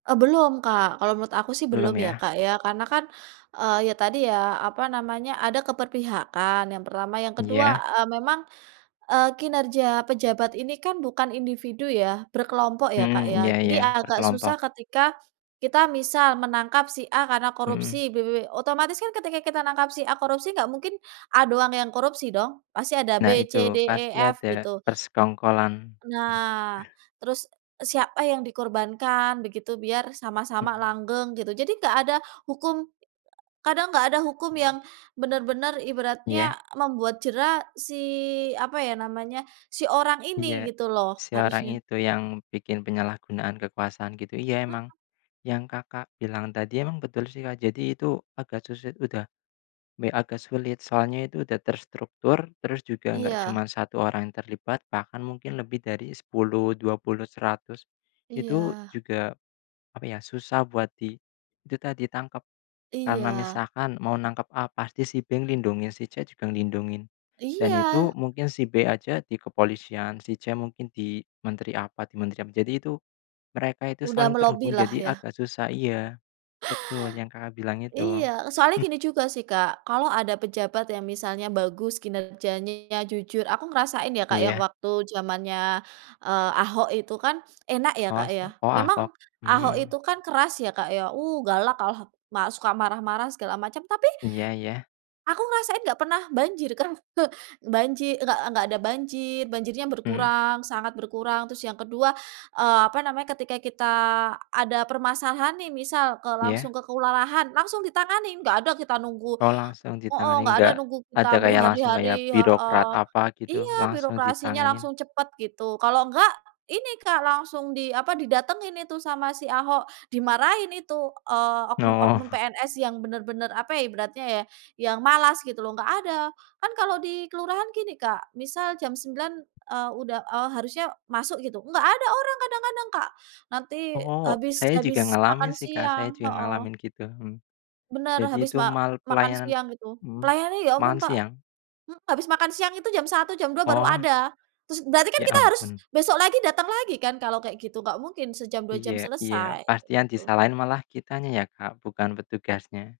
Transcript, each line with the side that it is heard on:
right: Eee, belum, Kak. Kalau menurut aku sih belum
left: Belum
right: ya,
left: ya?
right: Kak, ya. Karena kan, eee, ya tadi ya apa namanya, ada keberpihakan yang pertama. Yang kedua,
left: Iya.
right: eee, memang, eee, kinerja pejabat ini kan bukan individu ya? Berkelompok ya, Kak,
left: Mmm, iya
right: ya? Jadi
left: iya.
right: agak
left: Berkelompok.
right: susah ketika kita misal menangkap si A karena
left: Mhm.
right: korupsi. B B B otomatis kan ketika kita nangkap si A korupsi, nggak mungkin A doang yang korupsi dong. Pasti ada B
left: Nah itu.
right: C D E
left: Pasti
right: F
left: ada
right: gitu.
left: persengkongkolan.
right: Nah, terus siapa yang dikorbankan, begitu. Biar sama-sama
left: Mmm.
right: langgeng gitu. Jadi nggak ada hukum a kadang nggak ada hukum
left: Mmm.
right: yang bener-bener,
left: Iya.
right: ibaratnya membuat jera si apa ya namanya, si orang ini
left: Iya.
right: gitu loh.
left: Seorang
right: Harusnya
left: itu, yang bikin penyalahgunaan kekuasaan gitu. Iya,
right: Mhm.
left: emang yang, Kakak, bilang tadi emang betul sih, Kak. Jadi itu agak susa udah, me agak sulit. Soalnya itu udah terstruktur. Terus juga enggak
right: Iya.
left: cuma 1 orang yang terlibat. Bahkan mungkin lebih dari 10-20-100 Itu
right: Iya.
left: juga apa ya, susah buat di dita ditangkap. Karena
right: Iya.
left: misalkan mau nangkep A, pasti si B lindungin. Si C juga lindungin. Dan
right: Iya.
left: itu mungkin si B aja di kepolisian, si C mungkin di menteri apa di menteri apa. Jadi itu mereka itu
right: Udah
left: saling terhubung.
right: melobilah,
left: Jadi
right: ya?
left: agak susah iya. Betul, yang, Kakak, bilang itu.
right: Iya. Soalnya
left: Hmm.
right: gini juga sih, Kak. Kalau ada pejabat yang misalnya bagus, kinerjanya jujur, aku ngerasain ya, Kak, yang
left: Iya.
right: waktu jamannya, eee, Ahok itu kan. Enak ya,
left: Oh,
right: Kak, ya?
left: sia oh Ahok?
right: Memang Ahok itu
left: Mmm.
right: kan keras ya, Kak, ya. Uh, galak kalau ma suka marah-marah, segala macam. Tapi,
left: Iya iya.
right: aku ngerasain nggak pernah banjir kan? Banji nggak nggak ada banjir. Banjirnya
left: Hmm.
right: berkurang, sangat berkurang. Terus yang kedua eee, apa namanya, ketika kita ada permasalahan nih, misal ke langsung
left: Iya.
right: ke kelurahan, langsung ditangani. Enggak ada kita nunggu
left: Oh, langsung
right: heeh.
left: ditangani.
right: Nggak ada
left: Enggak,
right: nunggu
left: ada
right: kita
left: kayak langsung kayak
right: berhari-hari,
left: birokrat
right: heeh.
left: apa gitu?
right: Iya,
left: Langsung
right: birokrasinya
left: ditanganin.
right: langsung cepet gitu. Kalau enggak, ini, Kak. Langsung di apa, didatengin itu sama si Ahok. Dimarahin itu, eee, oknum-oknum
left: Oh.
right: PNS yang bener-bener apa ya ibaratnya ya, yang malas gitu loh. Nggak ada. Kan kalau di kelurahan gini, Kak. Misal jam 9 eee, udah eee, harusnya masuk gitu. Nggak ada orang kadang-kadang, Kak. Nanti
left: Oh!
right: habis
left: Saya
right: habis
left: juga ngalamin
right: makan
left: sih, Kak. Saya
right: siang
left: juga
right: heeh.
left: ngalamin, gitu, hmm.
right: Bener.
left: Jadi
right: Habis
left: itu
right: ma
left: mal
right: makan
left: pelayanan
right: siang itu.
left: mhm.
right: Pelayanannya, ampun,
left: Makan
right: Pak
left: siang?
right: mmm, habis makan siang itu jam 1, jam 2 baru
left: Oh.
right: ada. Terus berarti kan
left: Ya
right: kita harus
left: ampun.
right: besok lagi datang lagi kan kalau kayak gitu. Nggak mungkin sejam, 2
left: Iya
right: jam
left: iya.
right: selesai, kayak
left: Pasti yang
right: gitu.
left: disalahin malah kitanya ya, Kak? Bukan petugasnya.